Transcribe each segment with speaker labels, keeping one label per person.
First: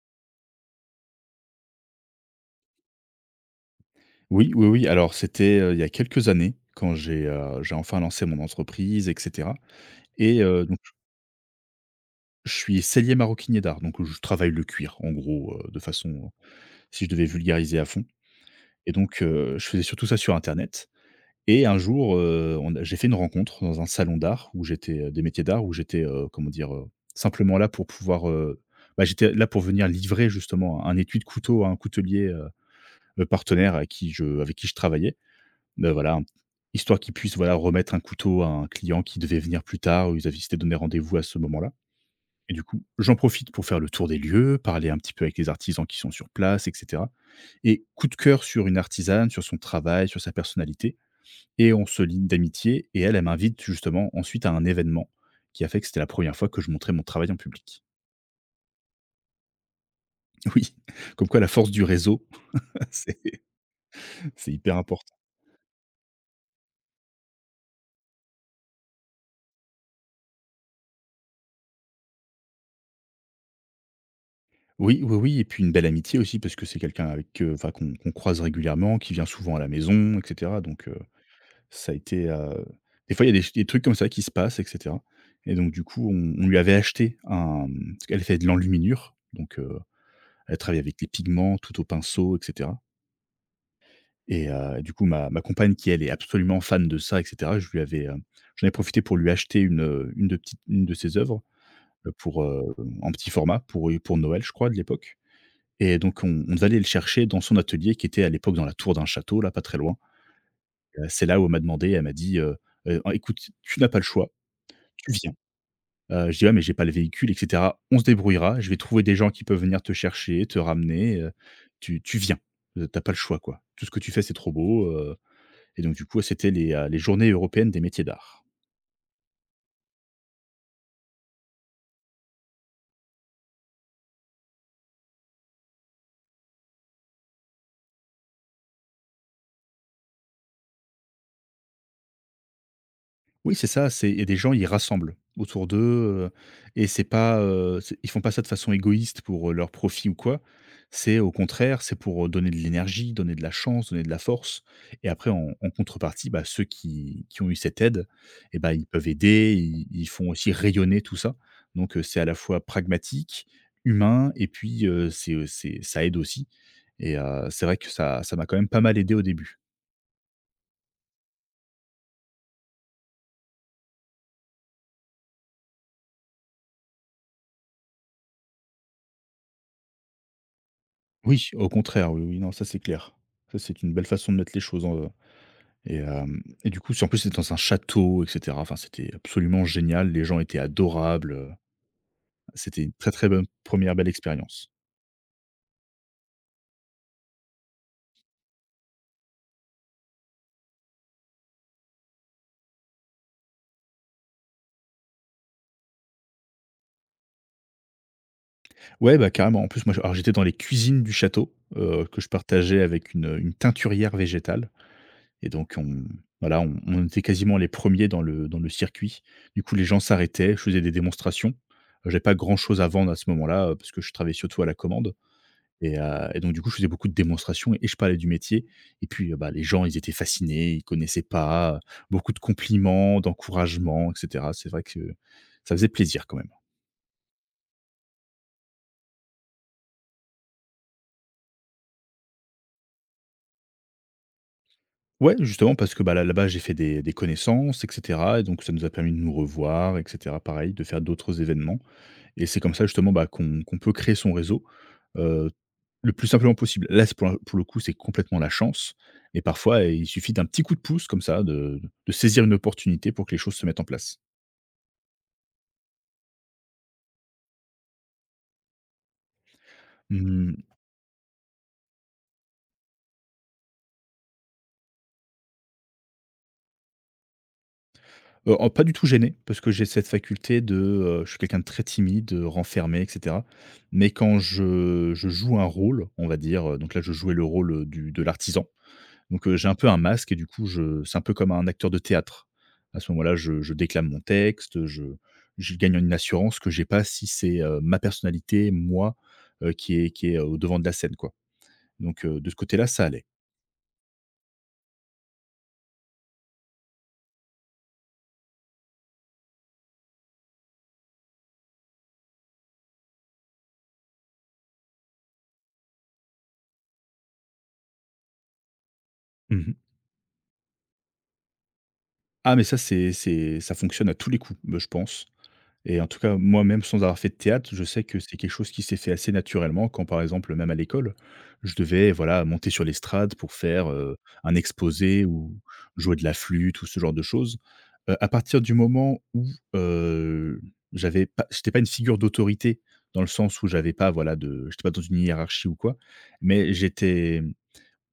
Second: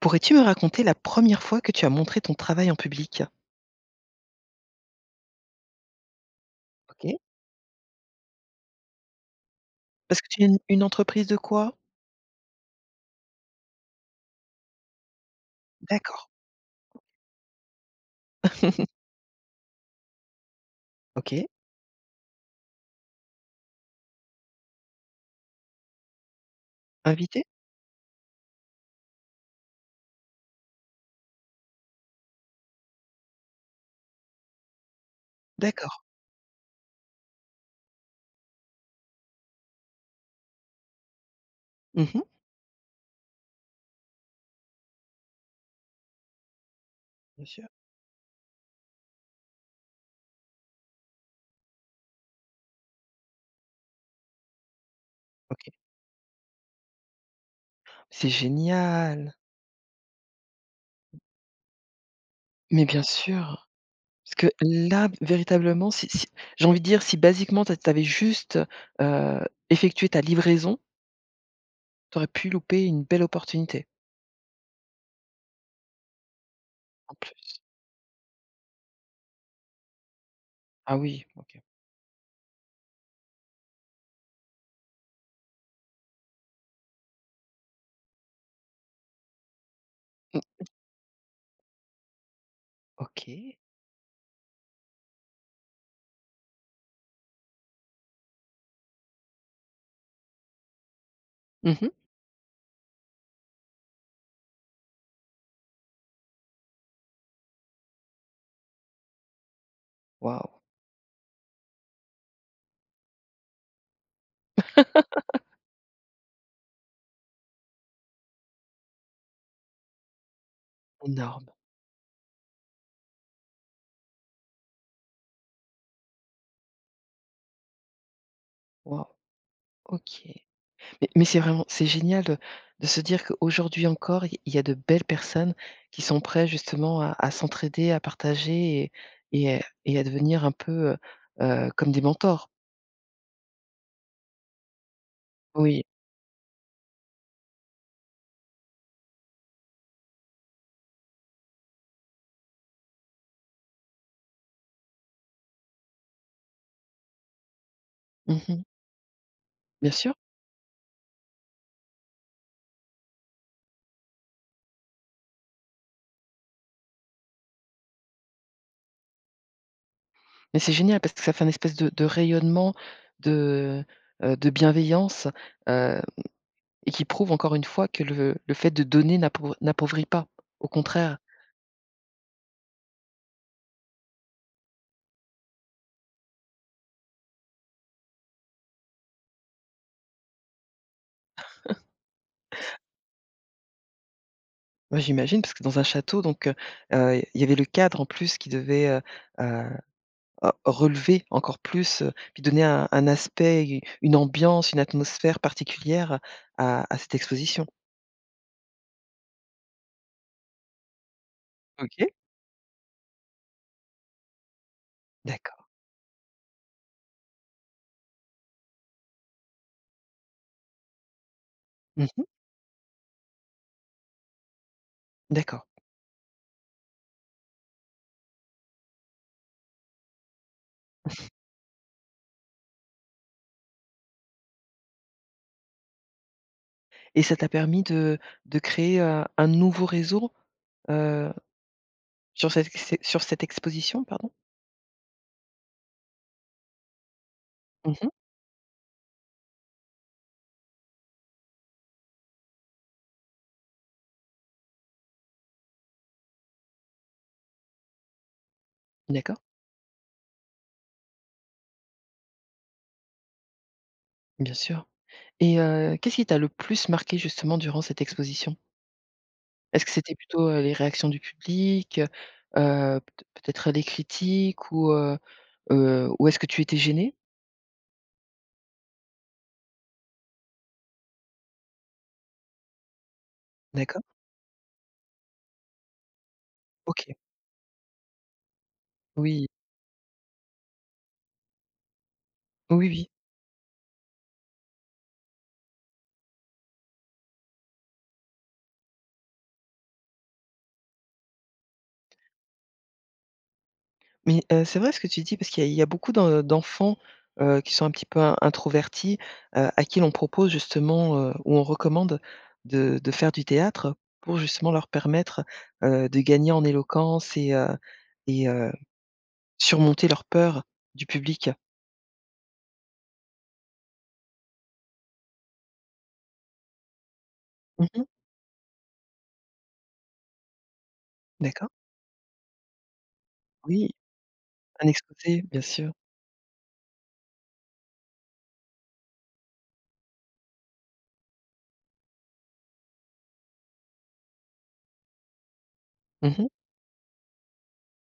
Speaker 1: Pourrais-tu me raconter la première fois que tu as montré ton travail en public?
Speaker 2: Oui, oui, oui. Alors, c'était, il y a quelques années quand
Speaker 1: OK.
Speaker 2: j'ai enfin lancé mon entreprise et cetera.
Speaker 1: Parce que
Speaker 2: Et
Speaker 1: tu es une
Speaker 2: donc
Speaker 1: une entreprise de quoi?
Speaker 2: je suis sellier maroquinier d'art, donc je travaille le cuir en gros, de façon
Speaker 1: D'accord.
Speaker 2: si je devais vulgariser à fond. Et donc je faisais surtout ça sur internet.
Speaker 1: OK.
Speaker 2: Et un jour, on a j'ai fait une rencontre dans un salon d'art où j'étais, des métiers d'art où j'étais, comment dire?
Speaker 1: Invité?
Speaker 2: Simplement là pour pouvoir, bah, j'étais là pour venir livrer justement un étui de couteau à un coutelier, partenaire à qui je avec qui je travaillais.
Speaker 1: D'accord.
Speaker 2: Voilà, histoire qu'ils puissent, voilà, remettre un couteau à un client qui devait venir plus tard, où ils avaient s'étaient donné rendez-vous à ce moment-là.
Speaker 1: Mmh.
Speaker 2: Et du coup, j'en profite pour faire le tour des lieux, parler un petit peu avec les artisans qui sont sur place et cetera.
Speaker 1: Bien sûr.
Speaker 2: Et coup de cœur sur une artisane, sur son travail, sur sa personnalité. Et on se lie d'amitié et elle, elle m'invite justement ensuite à un événement qui a
Speaker 1: OK.
Speaker 2: fait que c'était la première fois que je montrais mon travail en public.
Speaker 1: C'est génial.
Speaker 2: Oui, comme quoi la force du réseau,
Speaker 1: Mais bien
Speaker 2: c'est
Speaker 1: sûr, parce que
Speaker 2: c'est hyper
Speaker 1: là,
Speaker 2: important.
Speaker 1: véritablement, si j'ai envie de dire, si basiquement tu avais juste, heu, effectué ta livraison, tu aurais pu louper une belle opportunité.
Speaker 2: Oui, oui, oui et puis une belle amitié aussi parce que c'est quelqu'un
Speaker 1: En
Speaker 2: avec,
Speaker 1: plus.
Speaker 2: enfin qu'on croise régulièrement, qui vient souvent à la maison et cetera. Donc
Speaker 1: Ah oui, OK.
Speaker 2: ça a été, des fois il y a des trucs comme ça qui se passent et cetera. Et donc du coup, on lui avait acheté un, mmh, fait de l'enluminure. Donc elle
Speaker 1: Mmh.
Speaker 2: travaille avec les pigments, tout au pinceau et cetera.
Speaker 1: OK.
Speaker 2: Et du coup ma compagne qui elle est absolument fan de ça et cetera, je lui avais, j'en ai profité pour lui acheter une de petites une de ses œuvres,
Speaker 1: Mmh.
Speaker 2: pour, en petit format pour Noël je crois de l'époque. Et donc on devait aller le chercher dans son atelier qui était à l'époque dans la tour d'un château là, pas très loin.
Speaker 1: Waouh,
Speaker 2: C'est là où elle m'a demandé, elle m'a dit: écoute, tu n'as pas le choix, tu viens». Je dis: «Ouais, mais j'ai pas le véhicule et cetera». «On se débrouillera, je vais trouver des gens qui peuvent venir te chercher, te ramener,
Speaker 1: énorme.
Speaker 2: tu viens, tu pas le choix quoi. Tout ce que tu fais, c'est trop beau», et donc du coup, c'était les Journées européennes des métiers d'art.
Speaker 1: Waouh, OK. Mais c'est vraiment c'est génial de se dire qu'aujourd'hui encore, il y a de belles personnes qui sont prêtes justement à s'entraider, à partager et à devenir un peu, comme des mentors.
Speaker 2: Oui, c'est ça, c'est il y a des gens, ils rassemblent autour d'eux,
Speaker 1: Oui.
Speaker 2: et c'est pas, c'est ils font pas ça de façon égoïste pour, leur profit ou quoi. C'est au contraire, c'est pour, donner de l'énergie, donner de la chance, donner de la force et après en contrepartie, bah, ceux qui ont eu cette aide et
Speaker 1: Mmh.
Speaker 2: ben ils peuvent aider, ils
Speaker 1: Bien
Speaker 2: ils
Speaker 1: sûr.
Speaker 2: font aussi rayonner tout ça. Donc c'est à la fois pragmatique, humain et puis, c'est ça aide aussi. Et c'est vrai que ça m'a quand même pas mal aidé au début.
Speaker 1: Mais c'est génial parce que ça fait un espèce de rayonnement de, de bienveillance, heu, et qui prouve encore une fois que le fait de donner n'appauvrit pas, au contraire.
Speaker 2: Oui, au contraire, oui, oui, non, ça c'est clair. Ça, c'est une belle façon de mettre les choses en et hem et du coup, si en plus, c'était dans un château et cetera, enfin, c'était absolument génial. Les gens étaient adorables, c'était une très, très bonne première belle expérience.
Speaker 1: Bah, j'imagine parce que dans un château donc heu, il y avait le cadre en plus qui devait, heu, heu, relever encore plus, puis donner un aspect, u une ambiance, une atmosphère particulière à cette exposition.
Speaker 2: Ouais, bah, carrément. En plus, moi, je alors j'étais dans les cuisines du château,
Speaker 1: OK.
Speaker 2: que je partageais avec une teinturière végétale. Et
Speaker 1: D'accord.
Speaker 2: donc on voilà, on était quasiment les premiers dans le circuit. Du coup, les gens s'arrêtaient, je faisais des démonstrations. J'avais
Speaker 1: Mmh.
Speaker 2: pas grand chose à vendre à ce moment-là, parce que je travaillais surtout à la commande.
Speaker 1: D'accord,
Speaker 2: Et heu et donc du coup, je faisais beaucoup de démonstrations et je parlais du métier et puis, bah, les gens, ils étaient fascinés, ils connaissaient pas, beaucoup de compliments, d'encouragements et cetera. C'est vrai que ça faisait plaisir quand même.
Speaker 1: et ça t'a permis de créer, un nouveau réseau, heu, sur cette exposition, pardon?
Speaker 2: Ouais, justement parce que, bah, là là-bas, j'ai fait des connaissances et
Speaker 1: Mmh.
Speaker 2: cetera et donc ça nous a permis de nous revoir et cetera. Pareil, de faire d'autres événements et c'est comme ça justement, bah, qu'on peut créer son réseau, heu, le plus simplement possible. Là, c'est pour le coup, c'est complètement la chance
Speaker 1: D'accord,
Speaker 2: et parfois, il suffit d'un petit coup de pouce comme ça, de saisir une opportunité pour que les choses se mettent en place.
Speaker 1: bien sûr, et qu'est-ce qui t'a le plus marqué justement durant cette exposition? Est-ce que c'était plutôt,
Speaker 2: Mmh.
Speaker 1: les réactions du public, heu, heu, peut-être les critiques ou heu, ou est-ce que tu étais gêné?
Speaker 2: En pas du tout gêné, parce que j'ai cette faculté de, je suis quelqu'un de très timide, renfermé et cetera.
Speaker 1: D'accord,
Speaker 2: Mais quand je joue un rôle, on va dire, donc là, je
Speaker 1: OK.
Speaker 2: jouais le rôle, du de l'artisan.
Speaker 1: Oui,
Speaker 2: Donc, j'ai un peu un masque et du coup, je c'est un peu comme un acteur de théâtre.
Speaker 1: oui,
Speaker 2: À
Speaker 1: oui.
Speaker 2: ce moment-là, je déclame mon texte, je gagne une assurance que j'ai pas si c'est, ma personnalité, moi, qui est, au devant de la scène, quoi. Donc, de ce côté-là, ça allait.
Speaker 1: Mais, c'est vrai ce que tu dis parce qu'il y a beaucoup d'enfants, qui sont un petit peu in introvertis, à qui l'on propose justement, ou on recommande de faire du théâtre pour justement leur permettre, de gagner en éloquence et
Speaker 2: Mmh.
Speaker 1: surmonter leur peur du public.
Speaker 2: Ah mais ça, c'est ça fonctionne à tous les coups, je pense. Et en tout cas, moi-même, sans avoir fait de théâtre, je sais
Speaker 1: Mmh.
Speaker 2: que c'est quelque chose qui s'est fait assez naturellement quand, par exemple, même à l'école,
Speaker 1: D'accord.
Speaker 2: je devais voilà monter sur l'estrade pour faire,
Speaker 1: Oui,
Speaker 2: un
Speaker 1: un
Speaker 2: exposé
Speaker 1: exposé,
Speaker 2: ou
Speaker 1: bien sûr.
Speaker 2: jouer de la flûte ou ce genre de choses. À partir du moment où, heu, j'étais pas une figure d'autorité dans le sens où j'étais pas dans une hiérarchie ou quoi,
Speaker 1: Mmh.
Speaker 2: mais j'étais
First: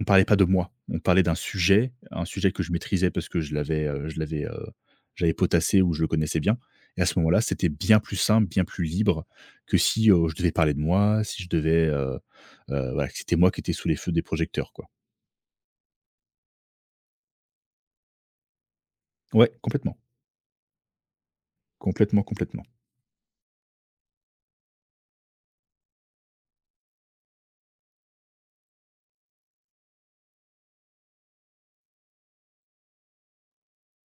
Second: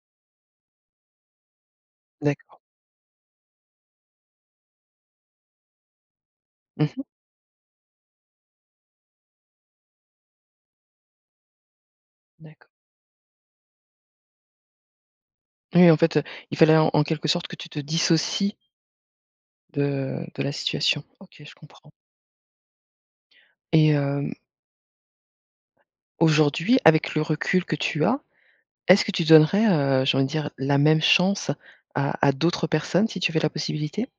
Speaker 2: on parlait pas de moi, on parlait d'un sujet, un sujet
Speaker 1: D'accord.
Speaker 2: que je maîtrisais parce que je l'avais, j'avais potassé ou je le connaissais bien et
Speaker 1: Mmh.
Speaker 2: à ce moment-là, c'était bien plus simple, bien plus libre que si, je devais parler de moi, si je devais,
Speaker 1: D'accord.
Speaker 2: voilà, que c'était moi qui étais sous les feux des projecteurs, quoi.
Speaker 1: Oui, en fait, il fallait en quelque sorte que tu te dissocies
Speaker 2: Ouais, complètement,
Speaker 1: de la situation. OK, je comprends
Speaker 2: complètement, complètement.
Speaker 1: et hem, aujourd'hui, avec le recul que tu as, est-ce que tu donnerais, j'ai envie de dire, la même chance à d'autres personnes si tu avais la possibilité?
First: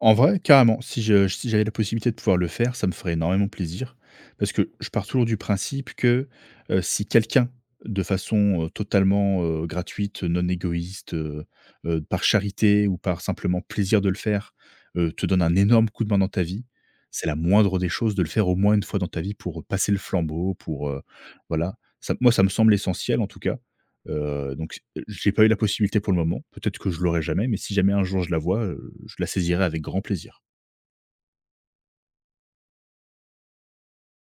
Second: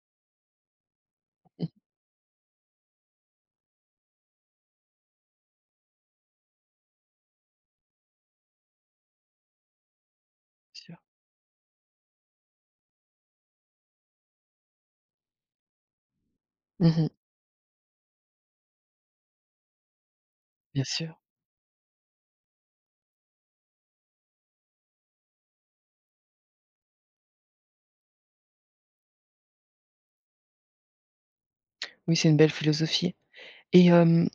Speaker 2: En vrai, carrément, si je si j'avais
Speaker 1: Mmh,
Speaker 2: la possibilité de pouvoir le faire, ça me ferait énormément plaisir parce que je pars toujours du principe que, si quelqu'un, de façon, totalement, gratuite, non
Speaker 1: sûr.
Speaker 2: égoïste, par charité ou par simplement plaisir de le faire, te donne un énorme coup de main dans ta vie,
Speaker 1: Mmh mh.
Speaker 2: c'est la moindre des choses de le faire au moins une fois dans ta vie pour passer le flambeau,
Speaker 1: Bien
Speaker 2: pour,
Speaker 1: sûr.
Speaker 2: voilà. Ça moi, ça me semble essentiel en tout cas. Donc j'ai pas eu la possibilité pour le moment. Peut-être que je l'aurai jamais, mais si jamais un jour je la vois, je la saisirai avec grand plaisir.
Speaker 1: Oui, c'est une belle philosophie et hem,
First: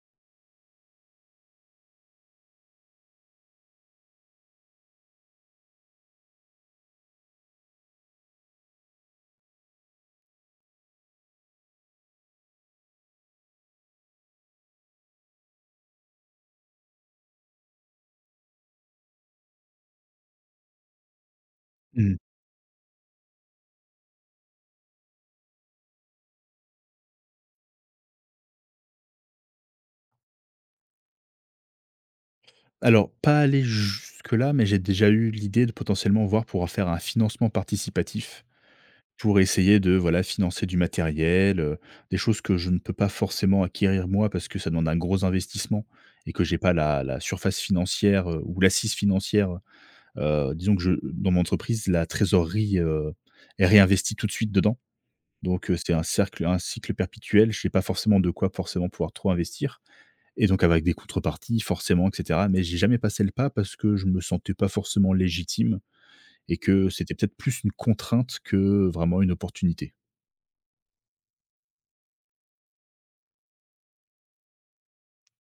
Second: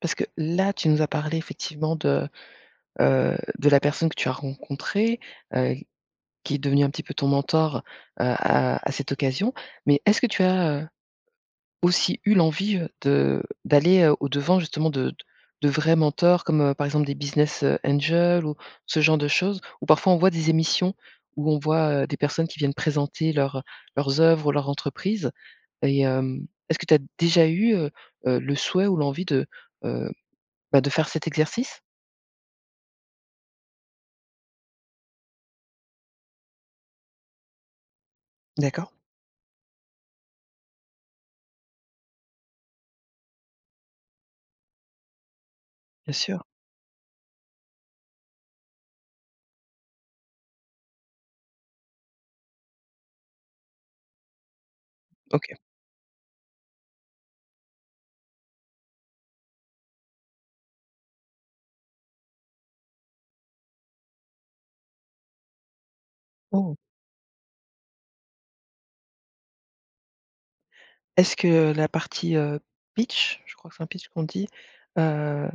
Speaker 1: parce que là, tu nous as parlé effectivement de la personne que tu as rencontrée, heu, qui est devenue un petit peu ton mentor, à cette occasion. Mais est-ce que tu as, heu, aussi eu l'envie, de d'aller, au-devant justement de vrais mentors comme, par exemple des business, angels ou ce genre de choses. Ou parfois on voit des émissions où on voit,
Speaker 2: Mmh.
Speaker 1: des personnes qui viennent présenter leurs œuvres ou leur entreprise et hem, est-ce que tu as déjà eu, heu, le souhait ou l'envie de, heu, bah, de faire cet exercice?
Speaker 2: Alors, pas aller jusque-là, mais j'ai déjà eu l'idée de potentiellement voir pour faire un financement participatif,
Speaker 1: D'accord,
Speaker 2: pour essayer de, voilà, financer du matériel, des choses que je ne peux pas forcément acquérir moi parce que ça demande un gros investissement
Speaker 1: bien
Speaker 2: et
Speaker 1: sûr.
Speaker 2: que j'ai pas la surface financière, ou l'assise financière, disons que je dans mon entreprise, la trésorerie, est réinvestie tout de suite dedans.
Speaker 1: OK.
Speaker 2: Donc c'est un cycle perpétuel. Je sais pas forcément de quoi forcément pouvoir trop investir et donc avec des contreparties forcément et cetera. Mais j'ai jamais passé le pas parce que je me sentais pas forcément légitime et
Speaker 1: Oh!
Speaker 2: que c'était peut-être plus une contrainte que vraiment une opportunité.
Speaker 1: Est-ce que, la partie, pitch, je crois que c'est un pitch qu'on dit, heu,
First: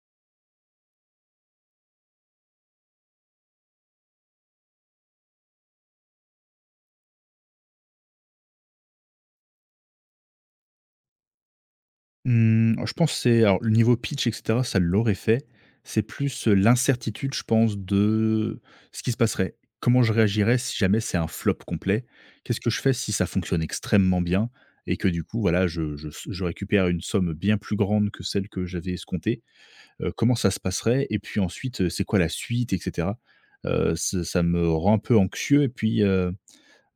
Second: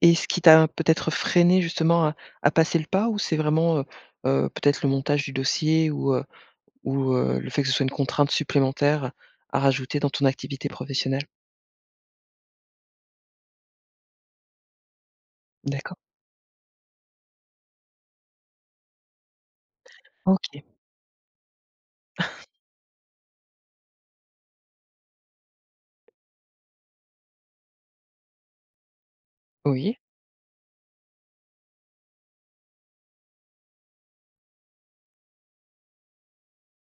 Speaker 1: et ce qui t'a peut-être freiné justement à passer le pas ou c'est vraiment, heu, peut-être le montage du dossier ou, heu, ou, le fait que ce soit une contrainte supplémentaire à rajouter dans ton activité professionnelle?
Speaker 2: Mmh, je pense que c'est alors le niveau pitch et cetera, ça l'aurait fait.
Speaker 1: D'accord.
Speaker 2: C'est plus, l'incertitude, je pense, de ce qui se passerait. Comment je réagirais
Speaker 1: OK.
Speaker 2: si jamais c'est un flop complet? Qu'est-ce que je fais si ça fonctionne extrêmement bien et que du coup, voilà, je récupère une somme bien plus grande que celle que j'avais escomptée?
Speaker 1: Oui,
Speaker 2: Comment ça se passerait? Et puis ensuite, c'est quoi la suite et cetera? Ce ça me rend un peu anxieux et puis,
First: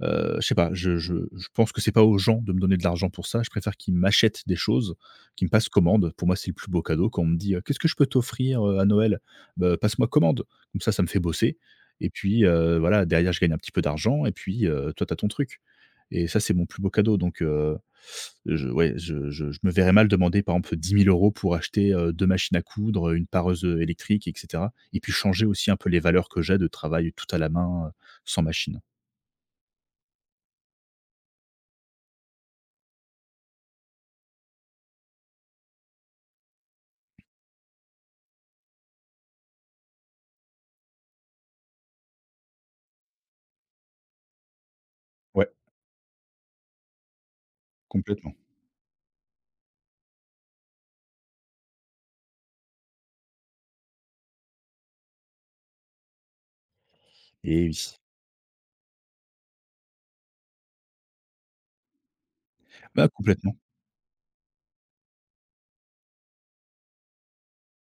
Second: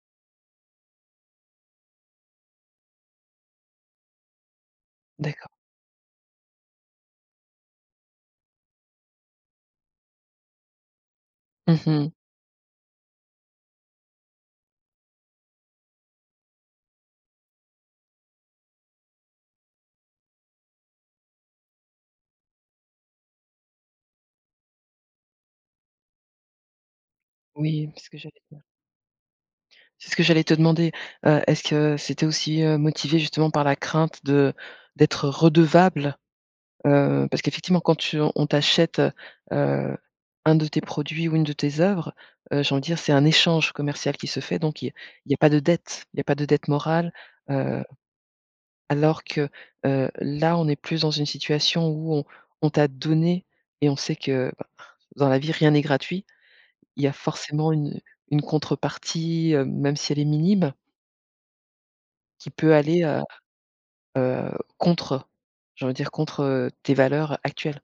Speaker 2: Je sais pas, je pense que c'est pas aux gens de me donner de l'argent pour ça. Je préfère qu'ils m'achètent des choses, qu'ils me
Speaker 1: d'accord.
Speaker 2: passent commande. Pour moi, c'est le plus beau cadeau quand on me dit: «Qu'est-ce que je peux t'offrir, à Noël?» «Bah, passe-moi commande». Comme ça me fait bosser et
Speaker 1: Mmh.
Speaker 2: puis, voilà, derrière, je gagne un petit peu d'argent et puis, toi, t'as ton truc. Et ça, c'est mon plus beau cadeau. Donc, je Ouais, je me verrais mal demander, par exemple, 10 000 euros pour acheter, 2 machines à coudre, une pareuse, électrique, et cetera, et puis changer aussi un peu les valeurs que j'ai de travail tout à la main,
Speaker 1: Oui, c'est ce que
Speaker 2: sans
Speaker 1: j'allais
Speaker 2: machine.
Speaker 1: c'est ce que j'allais te demander. Est-ce que c'était aussi, motivé justement par la crainte de d'être redevable? Parce qu'effectivement quand tu on t'achète, heu, un de tes produits ou une de tes œuvres, j'ai envie de dire, c'est un échange commercial qui se fait, donc il n'y a
Speaker 2: Ouais,
Speaker 1: pas de dette, il n'y a pas de dette morale, heu,
Speaker 2: complètement.
Speaker 1: alors que, là, on est plus dans une situation où on t'a donné et on sait que, bah, dans la vie, rien n'est gratuit. Il y a
Speaker 2: Et
Speaker 1: forcément
Speaker 2: oui.
Speaker 1: une contrepartie, même si elle est minime, qui peut aller,
Speaker 2: Bah,
Speaker 1: heu,
Speaker 2: complètement.
Speaker 1: heu, contre, j'ai envie de dire contre, tes valeurs actuelles.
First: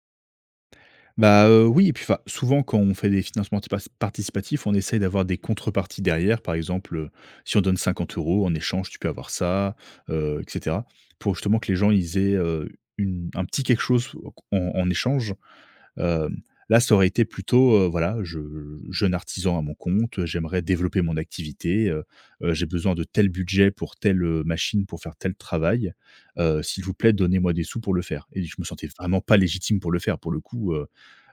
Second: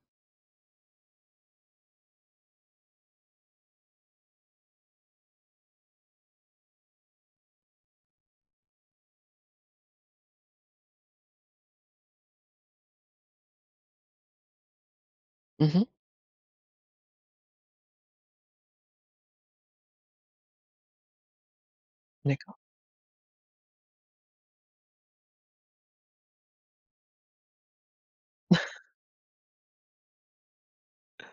Speaker 2: Bah, oui, et puis, enfin, souvent quand on fait des financements anti participatifs, on essaye d'avoir des contreparties derrière. Par exemple, si on donne 50 euros, en échange, tu peux avoir ça, et cetera. Pour justement que les gens, ils aient, une un petit quelque chose en échange.
Speaker 1: Mmh.
Speaker 2: Heu, Là, ça aurait été plutôt, voilà, je jeune artisan à mon compte, j'aimerais développer mon activité,
Speaker 1: D'accord,
Speaker 2: j'ai besoin de tel budget pour telle, machine pour faire tel travail, s'il vous plaît, donnez-moi des sous pour le faire. Et je me sentais vraiment pas légitime pour le faire, pour le coup,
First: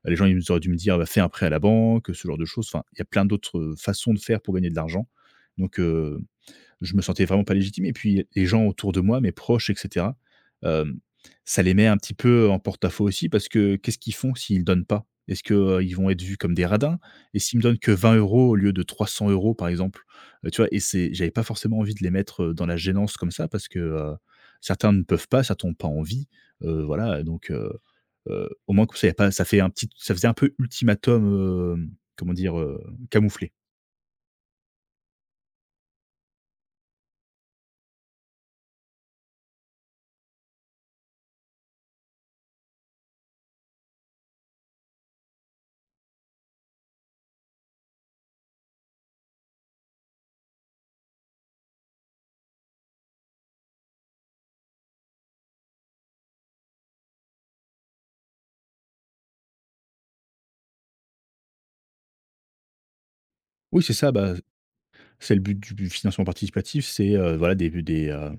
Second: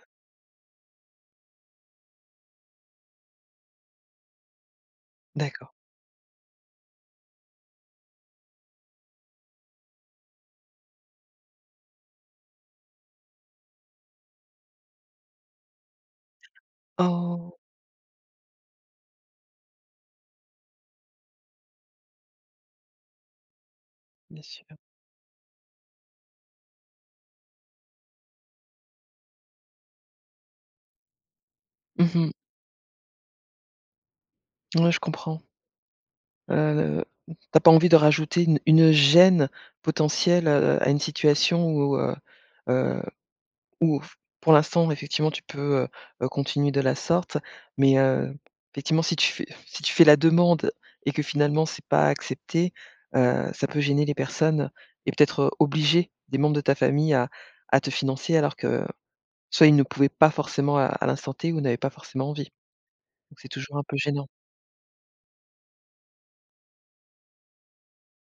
Speaker 2: les gens, ils auraient dû me dire: «Bah, fais un prêt à la banque», ce genre de choses. Enfin, il y a plein d'autres façons de faire pour gagner de l'argent,
Speaker 1: d'accord.
Speaker 2: donc je me sentais vraiment pas légitime. Et puis les gens autour de moi, mes proches et cetera, hem, ça les met un petit peu en porte-à-faux aussi parce que qu'est-ce qu'ils font s'ils donnent pas? Est-ce que, ils vont être vus comme des radins? Et s'ils
Speaker 1: Oh!
Speaker 2: me donnent que 20 euros au lieu de 300 euros par exemple, tu vois? Et c'est j'avais pas forcément envie de les mettre, dans la gênance comme ça parce que,
Speaker 1: Bien sûr.
Speaker 2: certains ne peuvent pas, ça tombe pas envie, voilà donc au moins comme ça, y a pas ça fait un petit ça faisait un peu ultimatum,
Speaker 1: Mhm. mh.
Speaker 2: comment dire? Camouflé.
Speaker 1: Ouais, je comprends. Tu pas envie de rajouter une gêne potentielle, à une situation où, euh, ou f pour l'instant, effectivement, tu peux, heu, continuer de la sorte, mais effectivement, si tu fais si tu fais la demande et que finalement c'est pas accepté, ça peut gêner les personnes et peut-être, obliger des membres de ta famille à te financer alors que soit ils ne pouvaient pas forcément à l'instant T ou n'avaient pas forcément envie. Donc c'est toujours
Speaker 2: Oui,
Speaker 1: un
Speaker 2: c'est
Speaker 1: peu
Speaker 2: ça,
Speaker 1: gênant.
Speaker 2: bah, c'est le but du financement participatif, c'est, voilà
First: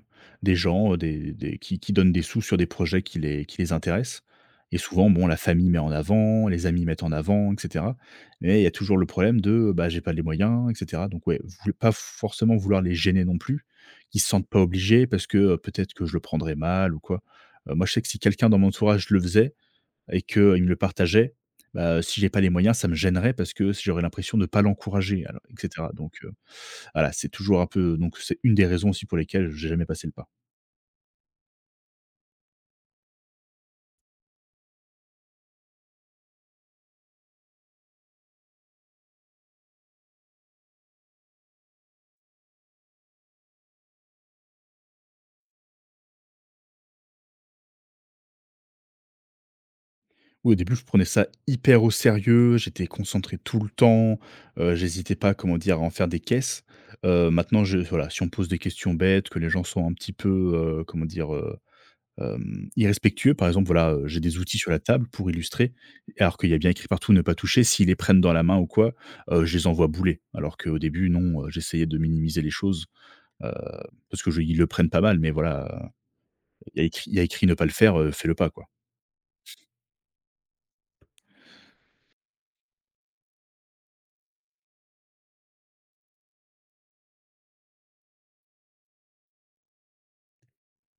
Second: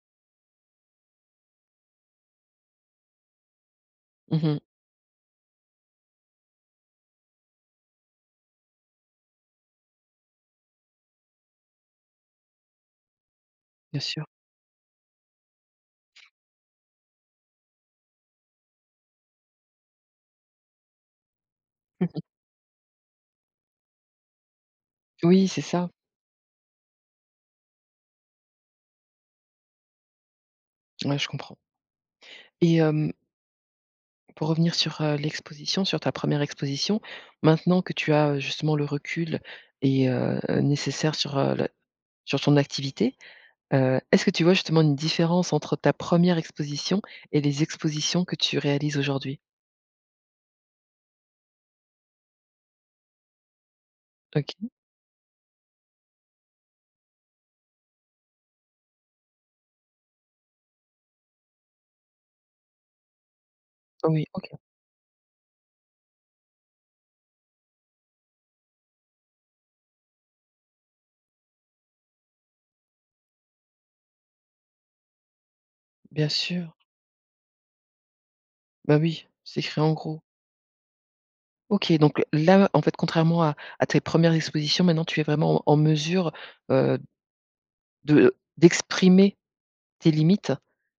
Speaker 2: des gens, des qui donnent des sous sur des projets qui les intéressent.
Speaker 1: Mmh.
Speaker 2: Et souvent, bon, la famille met en avant, les amis mettent en avant et cetera. Mais il y a toujours le problème de, bah, j'ai pas les moyens et cetera. Donc ouais, voulo pas forcément vouloir les gêner non plus,
Speaker 1: Bien
Speaker 2: qu'ils
Speaker 1: sûr.
Speaker 2: se sentent pas obligés parce que, peut-être que je le prendrais mal ou quoi. Moi, je sais que si quelqu'un dans mon entourage le faisait et qu'il me le partageait, bah, si j'ai pas les moyens, ça me gênerait parce que j'aurais l'impression de pas l'encourager alors
Speaker 1: Oui,
Speaker 2: et
Speaker 1: c'est
Speaker 2: cetera,
Speaker 1: ça.
Speaker 2: donc voilà, c'est toujours un peu donc c'est une des raisons aussi pour lesquelles j'ai jamais passé le pas.
Speaker 1: Ouais, je comprends et hem, pour revenir sur, l'exposition, sur ta première exposition, maintenant que tu as, justement le recul et nécessaire sur, le sur ton activité, est-ce que tu vois justement une différence entre ta première exposition et les expositions que tu réalises aujourd'hui?
Speaker 2: Oui, au début, je prenais ça hyper au sérieux, j'étais concentré tout le temps,
Speaker 1: OK.
Speaker 2: j'hésitais pas, comment dire, à en faire des caisses. Maintenant, je voilà, si on me pose des questions bêtes, que les gens sont un petit peu, heu, comment dire, heu, irrespectueux, par exemple, voilà,
Speaker 1: Ah
Speaker 2: j'ai
Speaker 1: oui,
Speaker 2: des
Speaker 1: OK,
Speaker 2: outils sur la table pour illustrer, alors qu'il y a bien écrit partout «ne pas toucher». S'ils les prennent dans la main ou quoi, je les envoie bouler. Alors qu'au début, non, j'essayais de minimiser les choses, heu, parce que je ils le prennent pas mal, mais voilà,
Speaker 1: bien sûr.
Speaker 2: il y a écrit ne pas le faire, fais-le pas, quoi.
Speaker 1: Bah, oui, c'est écrit en gros. OK, donc là, en fait, contrairement à tes premières expositions, maintenant tu es vraiment en mesure, heu, de d'exprimer tes limites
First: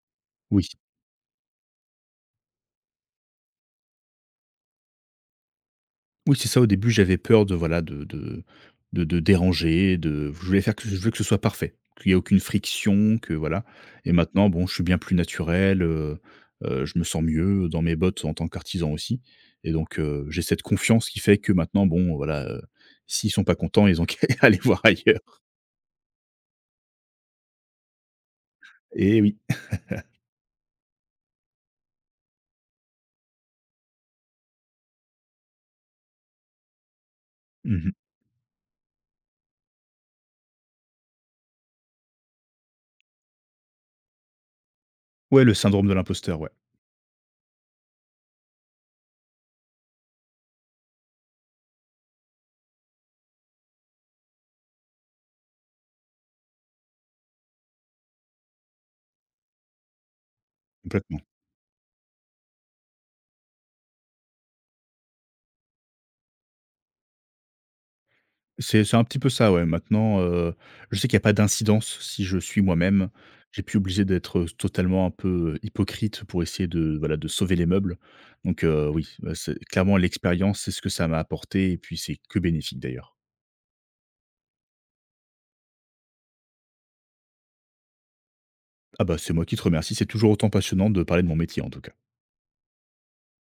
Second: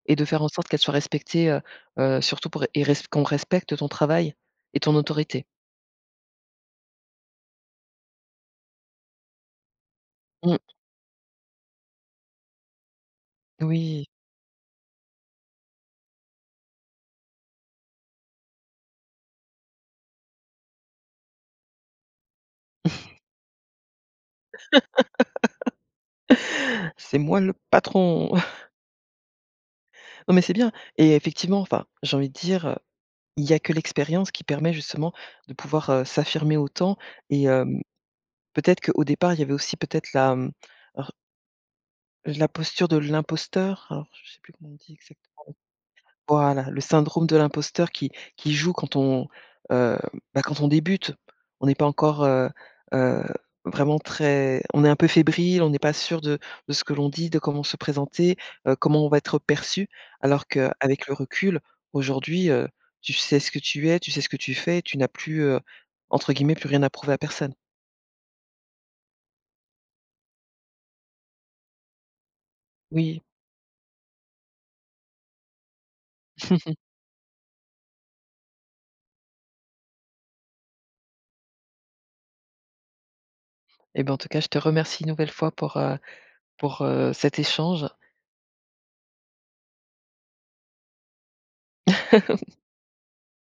Speaker 1: et de faire en
Speaker 2: Oui.
Speaker 1: sorte qu'elles soient respectées, heu, surtout pour et res qu'on respecte ton travail et ton autorité.
Speaker 2: Oui, c'est ça, au début, j'avais peur de, voilà, de déranger, de je voulais
Speaker 1: Mmh,
Speaker 2: faire que je voulais que ce soit parfait, qu'il y ait aucune friction, que voilà.
Speaker 1: oui,
Speaker 2: Et maintenant, bon, je suis bien plus naturel, je me sens mieux dans mes bottes en tant qu'artisan aussi. Et donc j'ai cette confiance qui fait que maintenant, bon, voilà, s'ils sont pas contents, ils ont qu'à aller voir ailleurs.
Speaker 1: c'est moi le patron.
Speaker 2: Eh oui.
Speaker 1: Non, mais c'est bien et effectivement, enfin, j'ai envie de dire, il y a que l'expérience qui permet justement de pouvoir, s'affirmer autant et hem,
Speaker 2: Mmh.
Speaker 1: peut-être qu'au départ, il y avait aussi peut-être la, mmh, alors la posture de l'imposteur, alors je sais plus comment on dit
Speaker 2: Ouais,
Speaker 1: exactement.
Speaker 2: le syndrome de l'imposteur, ouais,
Speaker 1: Voilà, le syndrome de l'imposteur qui joue quand on, heu, bah, quand on débute. On n'est pas encore, heu, heu, vraiment très on est un peu fébrile, on n'est pas sûr de ce que l'on dit, de comment se présenter, comment on va être perçu. Alors qu'avec le
Speaker 2: complètement.
Speaker 1: recul, aujourd'hui, tu sais ce que tu es, tu sais ce que tu fais, tu n'as plus, entre guillemets, «plus rien à prouver à personne».
Speaker 2: C'est un petit peu ça, ouais. Maintenant, je sais qu'il y a pas d'incidence si je suis moi-même.
Speaker 1: Oui.
Speaker 2: J'ai pu obligé d'être, totalement un peu, hypocrite pour essayer de, voilà, de sauver les meubles. Donc, oui, c'est clairement l'expérience, c'est ce que ça m'a apporté et puis c'est que bénéfique d'ailleurs.
Speaker 1: Et ben, en tout cas, je te remercie une nouvelle fois pour, heu, pour, cet échange.
Speaker 2: Ah bah, c'est moi qui te remercie, c'est toujours autant passionnant de parler de mon métier en tout cas.